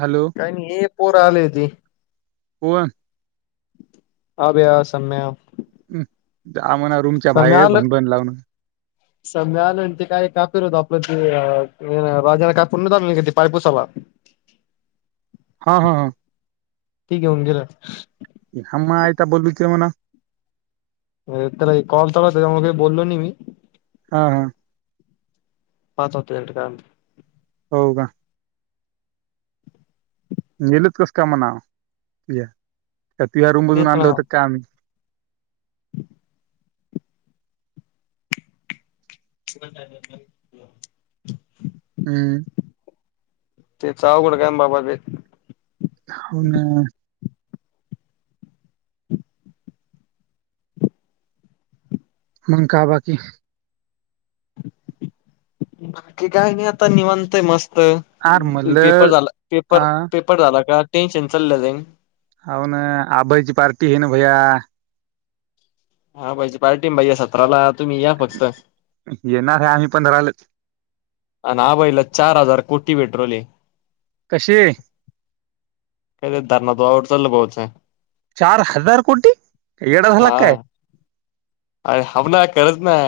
Hello काही हे पोर आले ते [unintelligible] अभ्या सम्या हम आम्हाणा रूमच्या सम्या बाहेर आलं भन-भन लावून सम्या मिळालं ते काही कापीर होत आपलं त राजाना कापर न्हवत का आणलं ते पारपूसाला हा-हा-हा ठीक ये घेऊन गेलं हम्मा आयता बोलू ते म्हणा त्याला कॉलच होता त्याच्यामुळे का बोललो नाही मी हा-हा पाच होत त्याच्याकडं काय माहित हो का नेलत कस का म्हणा तुझ्या तुझ्या रूम बजून तेच आणलं ना होतं का आम्ही [inaudible] हम्म तेच अवघड काय बाबा बे हो ना मंग का बाकी बाकी काही नाही आता निवांतेय मस्त आर पेपर म्हणलं झाला अ पेपर-पेपर झाला का टेन्शन चाललं जाईन. अव ना आभईची पार्टी आहे ना भैया हा पाहिजे पार्टी पाहिजे सतराला तुम्ही या फक्त येणार आहे आम्ही पंधरालाच आणि आभईला चार हजार कोटी भेटू राहीले. कसे [unintelligible] चार हजार कोटी काय येडा झाला हा काय अरे हव ना खरंच ना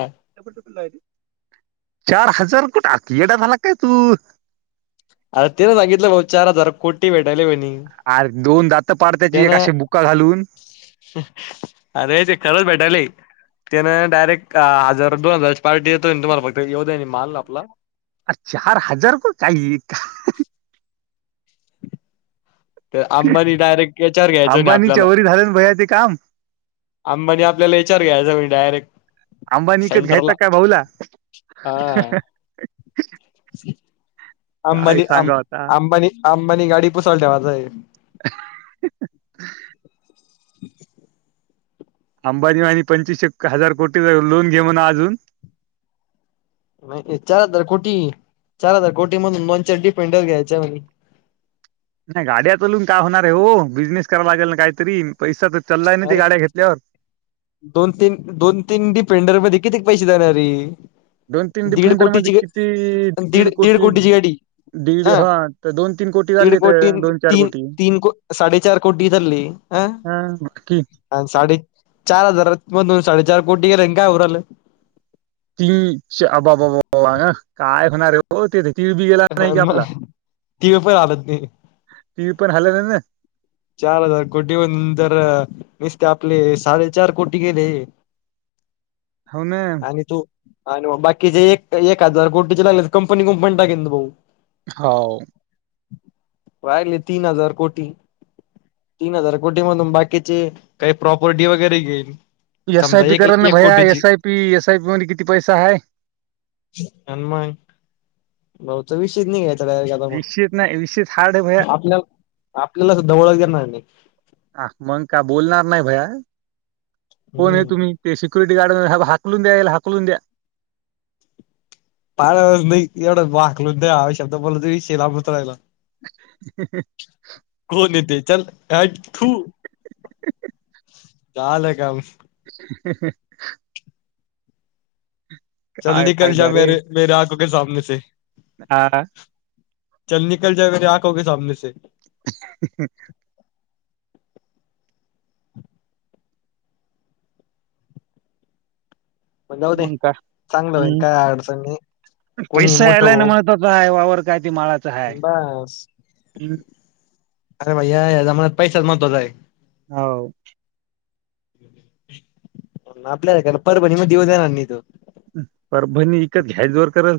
चार हजार कुठं येडा झाला का काय तू अरे ते ना सांगितलं ग चार हजार कोटी भेटायले भणी अरे दोन दात पाड त्याची एक त्यांना अशी बुक्का घालून अरे ते खरच भेटाले. त्यान डायरेक्ट हजार दो हजारची पार्टी येतो तुम्हाला फक्त येऊ द आहे माल आपला आ चार हजार को काहि का तर अंबानी डायरेक्ट ह्यच्यावर घ्यायच नाही अंबानीच्या आपल्याला वरी झालं ना भैया ते काम अंबानी आपल्याला याच्यावर घ्यायचं म्हणे डायरेक्ट अंबानी विकत घ्यायचा सेंटरला काय भाऊला हा-हा काय सांगा आता अंबानी-अंबानी-अंबानी गाडी पुसायला ठेवायच आहे. [inaudible] [inaudible] अंबानी मा आणि पंचवीसशे हजार कोटी लोन घे म्हना अजून नाही चार हजार कोटी चार हजार कोटी मधून दोन चार डिफेंडर घ्यायचे म्हणे नाही गाड्यातलून काय होणार आहे हो बिझनेस करायला लागेल ना काहीतरी पैसा तर चाललाय ना ते अरे गाड्या घेतल्यावर दोन तीन दोन तीन डिफेंडर मध्ये कित्येक पैसे देणारी दोन तीन डिफेंडर मध्ये किती दीड कोटी दीड अ हा तर दोन तीन कोटी दीड व्हलूलीत दोन चार तीन कोटी तीन को साडेचार कोटी धरली अ हा आणि साडे चार हजार मधून साडेचार कोटी गेला काय उरलं ती अबाबा काय होणारे हो ते तीळ बी गेला नाही कि मग आपला ती पण हालत नाही तीळ पण हलेलं ना चार हजार कोटी होन जर नसते आपले साडेचार कोटी गेले. आणि तू [inaudible] आणि मग बाकीचे एक एक हजार कोटीचे लागले तर कंपनी कुंपनी टाकेन भाऊ हो राहिले तीन हजार कोटी. तीन हजार कोटी मधून बाकीचे काही प्रॉपर्टी वगैरे घेईल. एस आय पी कारण ना भैया S I P S I P मध्ये किती पैसा आहेा. हनुमाग भाऊ त विषच नाही घ ग विषयच नाही विषयच हार्ड आहे भैया आपल्या, जनवळत घेणार नाही. हा, मग का बोलणार नाही भैया कोण आहे हम्म तुम्ही ते स्यु गाड हाकलून द्याला हाकलून द्या- पा नाही एवढं वाकलो नाही हा शब्द बोलला त विषेलाभत राहिला. कोन य ते चल. काू चालं काम ह चल निकल फायदा जा म रे मेर आखो के समने से. हा, चल निकल जाय रे आखोे सामने स हह मण जाऊ दे मग का चांगलं होईन हम्म. काय अडचण नाही कोणी पैसा मोठं आलाय ना हो महत्वाचा हा वावर काय ते माळाचा हाय बस हम्. अरे भैय्या ह्या जमान्यात पैसाच आहे. हो आपल्याला का परभणी मग देऊ देणार नाही तो. परभणी इकत घ्याय जर करल.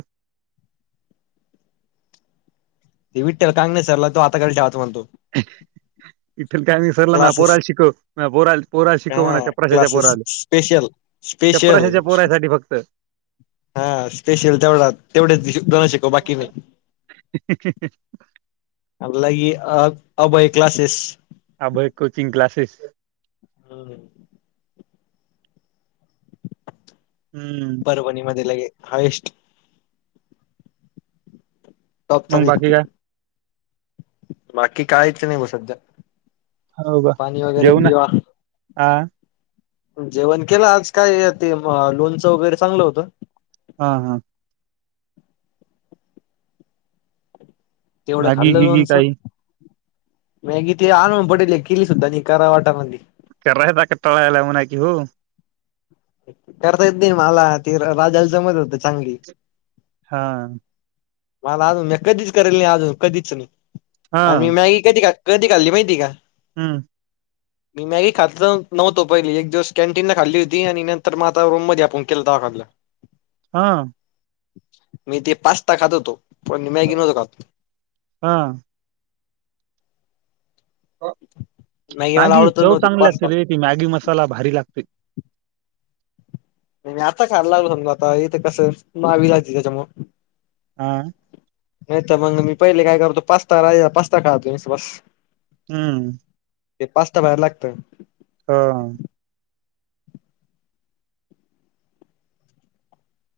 ते विठल काां नाही सरला तो आताडेच्याहत म्हतो ह इथल काय मी सरला ना क्लासेस पोराला शिकव पोरा पोराला शिकव म्हणा हा चपराशाच्या क्लासेस पोराला. स्पेशल स्पेशल चपराशाच्या पोरा्यासाठी फक्त हा स्पेशल तेवढा तेवढ्याचण शिकव बाकी नाही. आपलागी अ Abhay classes. Abhay coaching classes. हो हम्म परभणी मध्ये लगे हायस्ट. टोपचा मग बाकी वक्ती काय बाकी कायच नाही ग सध्या. हो का पाणी वगैरे जेवण पिवा. आ जेवण केलं आज काय ते लोणचं वगैरे चांगलं होतं. हा हा तेवढं मॅगी खाल्लं गिगी लोनच. काही मगि ते आणून पडेल किली सुद्धा नि करावाटामध्ये. कर राहता का टाळायला म्हना की हो. करता येत नाही मला ते राजाला जमत होत चांगली. हा मला अजून कधीच करेल नाही अजून कधीच नाही हा आणि मी मॅगी कधी खा कधी घल्ली माहिती का? हम मी मॅगी खातल नव्हतो पहिली एक दिवस कॅनटीन न खाल्ली होती आणि र मग आता रूम मध्ये आपण केलं तेव्हा खाल्लं. हा मी ते पास्ता खात होतो पण मी मॅगी नव्हतो खात. हा मला मॅगी आवडतच चव नव्हती चांगली लागते पास्ता रे ती मॅगी मसाला भारी लागते. नाही आता खायला लागलो समजा आता इथे कसं मावी लागते त्याच्यामु आह नाही तर मग मी पहिले काय करतो पास्ताा पास्ता खळ तोी बस हम्म ते पाचट बाहेर लागत हा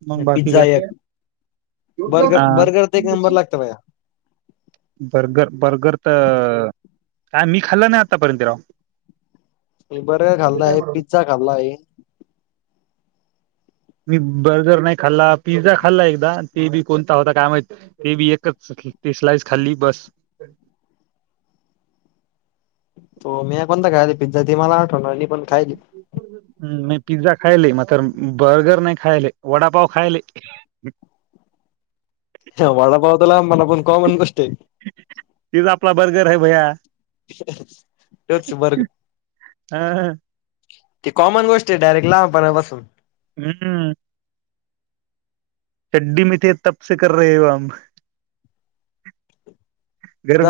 मग बाकी पिझ्झा काय एक बर्गर हा बर्गर ते एक नंबर लागत बाया बर्गर बर्गर तर काय मी खाल्लं नाही आतापर्यंत राह म बर्गर खाल्ला आहे पिझ्झा खाल्ला आहे मी बर्गर नाही खाल्ला पिझ्झा खाल्ला एकदा ते बी कोणता होता काय माहि ते बी एकच की स्लाइस खाल्ली बस त मी कोणता कायला पिझ्झा ते मला आठवणार पण खायली हम्म म पिझ्झा खाले मात्र बर्गर नाही खाले वडापाव खाले [inaudible] वाडा पावतला आ मला पण कॉमन गष्ट आहे तिच आपला बर्गर आहे भैया तोच बर्गर हा ह ती कॉमन गोष्ट आहे डायरेक्ट लहानपणापासून हम्म हड्डी मी तेे तपसे कर र आम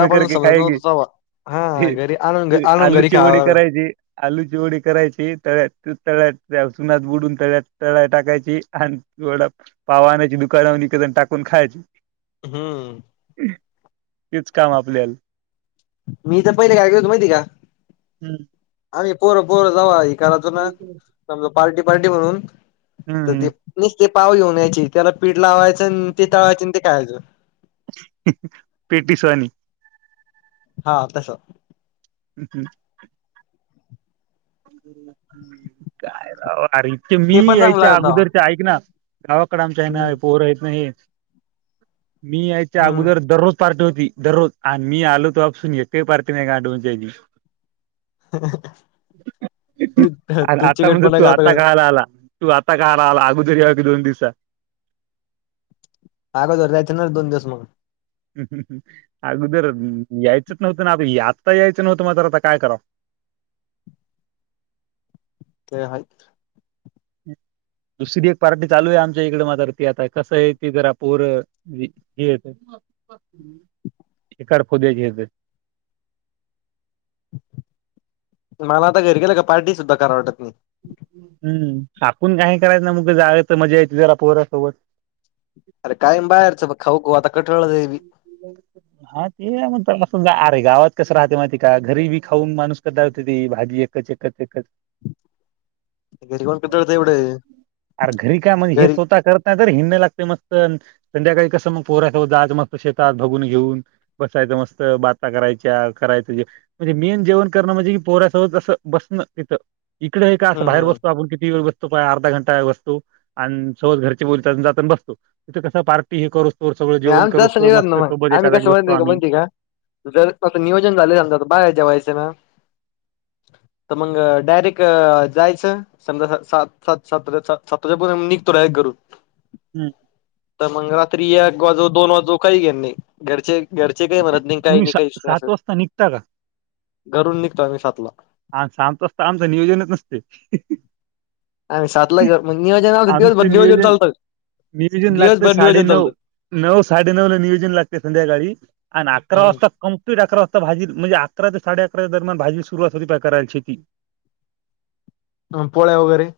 आपण समजत नव्हत हा ते- घरी आणून आणून घरी आलूची ओडी खावा करायची आलूची ओडी करायची तळ्यातू तळ्यात त्या सुनात बुडून तळ्या तळ टाकायची आणिवड पाव आणायची दुकानावर इद टाकून खायची हम्म तीच काम आपल्याला मी तर पहिले काय केल होतो माहिती का हम्म आम्ही पोरं पोरं जाव को ना पार्टी पार्टी म्हणून तर हम्म ते पाव येऊनयची त्याला पीठ लावायचं आणि ते तळवायचं ते कळायचं पेटी स्वानी हा तस हम् हम् काय इतक मी ते पण चांगलं यायच्या लागत तवा अगोदरच्या ऐक ना गावाकडे आमच्या आहे ना हम्म पोहर यत नाही मी यायच्या हम्म अगोदर दररोज पार्टी होती दररोज आणि मी आलो तोपसून एकाही पार्टी नाही गढवून जायची ह अर आता म्हणजे तू आता कयला आला तू आता कायला आला अगोदरी दोन दिवसा अगोदर जायचं ना दोन दिवस मग अगोदर यायचंच नव्हतं ना आप आत्ता यायचं नव्हतं मगात्र आता काय करावं [inaudible] ते ह हम् दुसरी एक पार्टी चालू आहे आमच्या इकड मात्र ती आता कसं आहे ती जरा पोर हे येत ह ए फद्याचेेत मला आता घरी गेलं का पार्टी सुद्धा करावटत नाही हम्म ाकून काही करायचं ना मुग जायच मजा यायेत जरा पोहरा्यासोबत अर कायम बाहेरच खाऊ ख आता क हा ते आहे मग तला सुद्धा ताई गावात कसं राहते माहिती का घरी बी खाऊन माणूस कटाळतो बे भाजी एकच एकच एकच घरी कोण कंटाळतं एवढं अर घरी का म्हणजे हे घरी स्वतः करतात हिड लागते मस्त संध्याकाळी कसं मग पोर जा मस् शेतात भघून घेऊन बसायच मस्त बाता करायच्या करायच म्हणजे मेन जेवण कर म्हे की पोऱ्यासोबत अस बसणं तिं इकडे हे का हम्म बाहेर बसतो हम्म आपण किती वेळ बसत [unintelligible] अर्धा घंटा बसतो आणि सोज घरची बोलली जातना बसतो तिथे कस पार्टी हे करू त सगळ जेवण कर [unintelligible] [unintelligible] ना मग आम्ही कस म्हणते म्हणती का जर असं नियोजन झाले समजा तर बाहेर जेवायचं ना [inaudible] तर मग डायरेक्ट जायचं समजा सात स सात सात वाजेपर् निघतो रा [unintelligible] कररून हम्म. तर मग रात्री एक वाजू दोन वाजू काही घेन नाही घरचे घरचे काही म्हणत नाही काही तुम्ही नाही सा काही नाही सात असे वाजता निघता का घरून निघतो आम्ही सातला आम सांत असत आमचं नियोजनच नसते [unintelligible] आणि सातला घर मग नियोजना दिवसभर नियोजन चालतच नियोजन लागतं दिवसभर नियोजन साडेनऊ चालतं नऊ साडे नऊ ला नियोजन लागते संध्याकाळी आणि अकरा वाजता हम्म कंप्लीट अकरा वाजता भाजी म्हणजे अकरा ते साडे अकरा दरम्यान भाजी सुरुवात होती पय करायला शेती पोळ्या वगैरे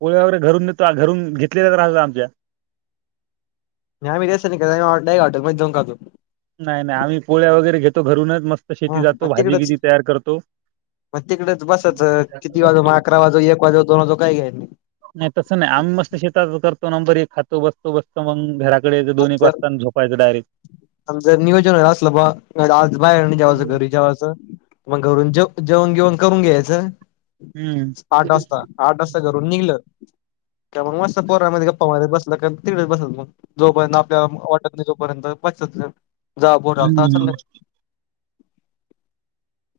पोळ वगैरे घरून नेतो घरून घेतलेल्या तर राह आमच्या नाही मी तेट मा दोन घातो [unintelligible] नाही नाही आम्ही पोळ्या वगैरे घेतो घरूनच मस्त शेती हा मग जातो भाजी तिकडच बीजी तयार करतो. मग तिकडेच बसच किती वाजू म अकरा वाजू, एक वाजू, दोन वाजू, काय घय नाही तसं नाही आम्ही मस्त शेतात करतो नंबर एक खातो बसतो बसतो मग घराकडे दोन्ही जर पास्ताना झोपायचं डायरेक्ट. जर नियोजन वला अस बा आज बाहेर जेवायचं घरी जेवायचं मग घ जेव जेवण बिवन करून घ्यायचं हम्म आठ वाजता आठ वाजता घरून निघलं.. का मग मस्त पोरामध्ये पवायला बसला का तिकडच बसायचं मग जोपर्यंत आपल्या वाट जोपर्यंत प जा बोटालता ल हम्म.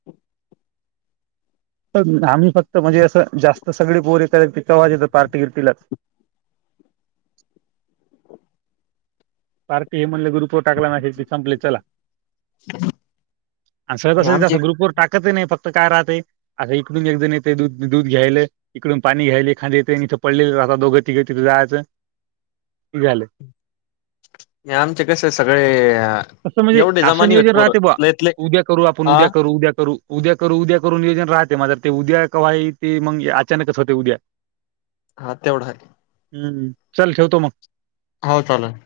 [unintelligible] [inaudible] आम्ही फक्त म्हणजे असं जास्त सगळे पोरी करय पिकवाजे तर पार्टी बिर्तीलाच [inaudible] पार्टी हे म्हणले गुरुपवर टाकला नाही की संपले चला आणि स्वतः आमचे ग्रुप वर टाक फक्त काय राहते आता इकडून एक जण येते द दूध घ्यायल इकडून पाणी घ्यायले खांली येते तथ पडले रात दोघं तिघे तिथं जायचं झालं हे आमचे कसे सगळे अ तसं म्हणजे असं नियोजन राहते बा उद्या करू आपण हा उद्या करू उद्या करू उद्या करू उद्या करून नियोजन राहते माझं ते उद्या कावा ते मग अचानकच होते उद्या. हा तेवढा आहे. हम्म चल ठेवतो मग. हो चालेल.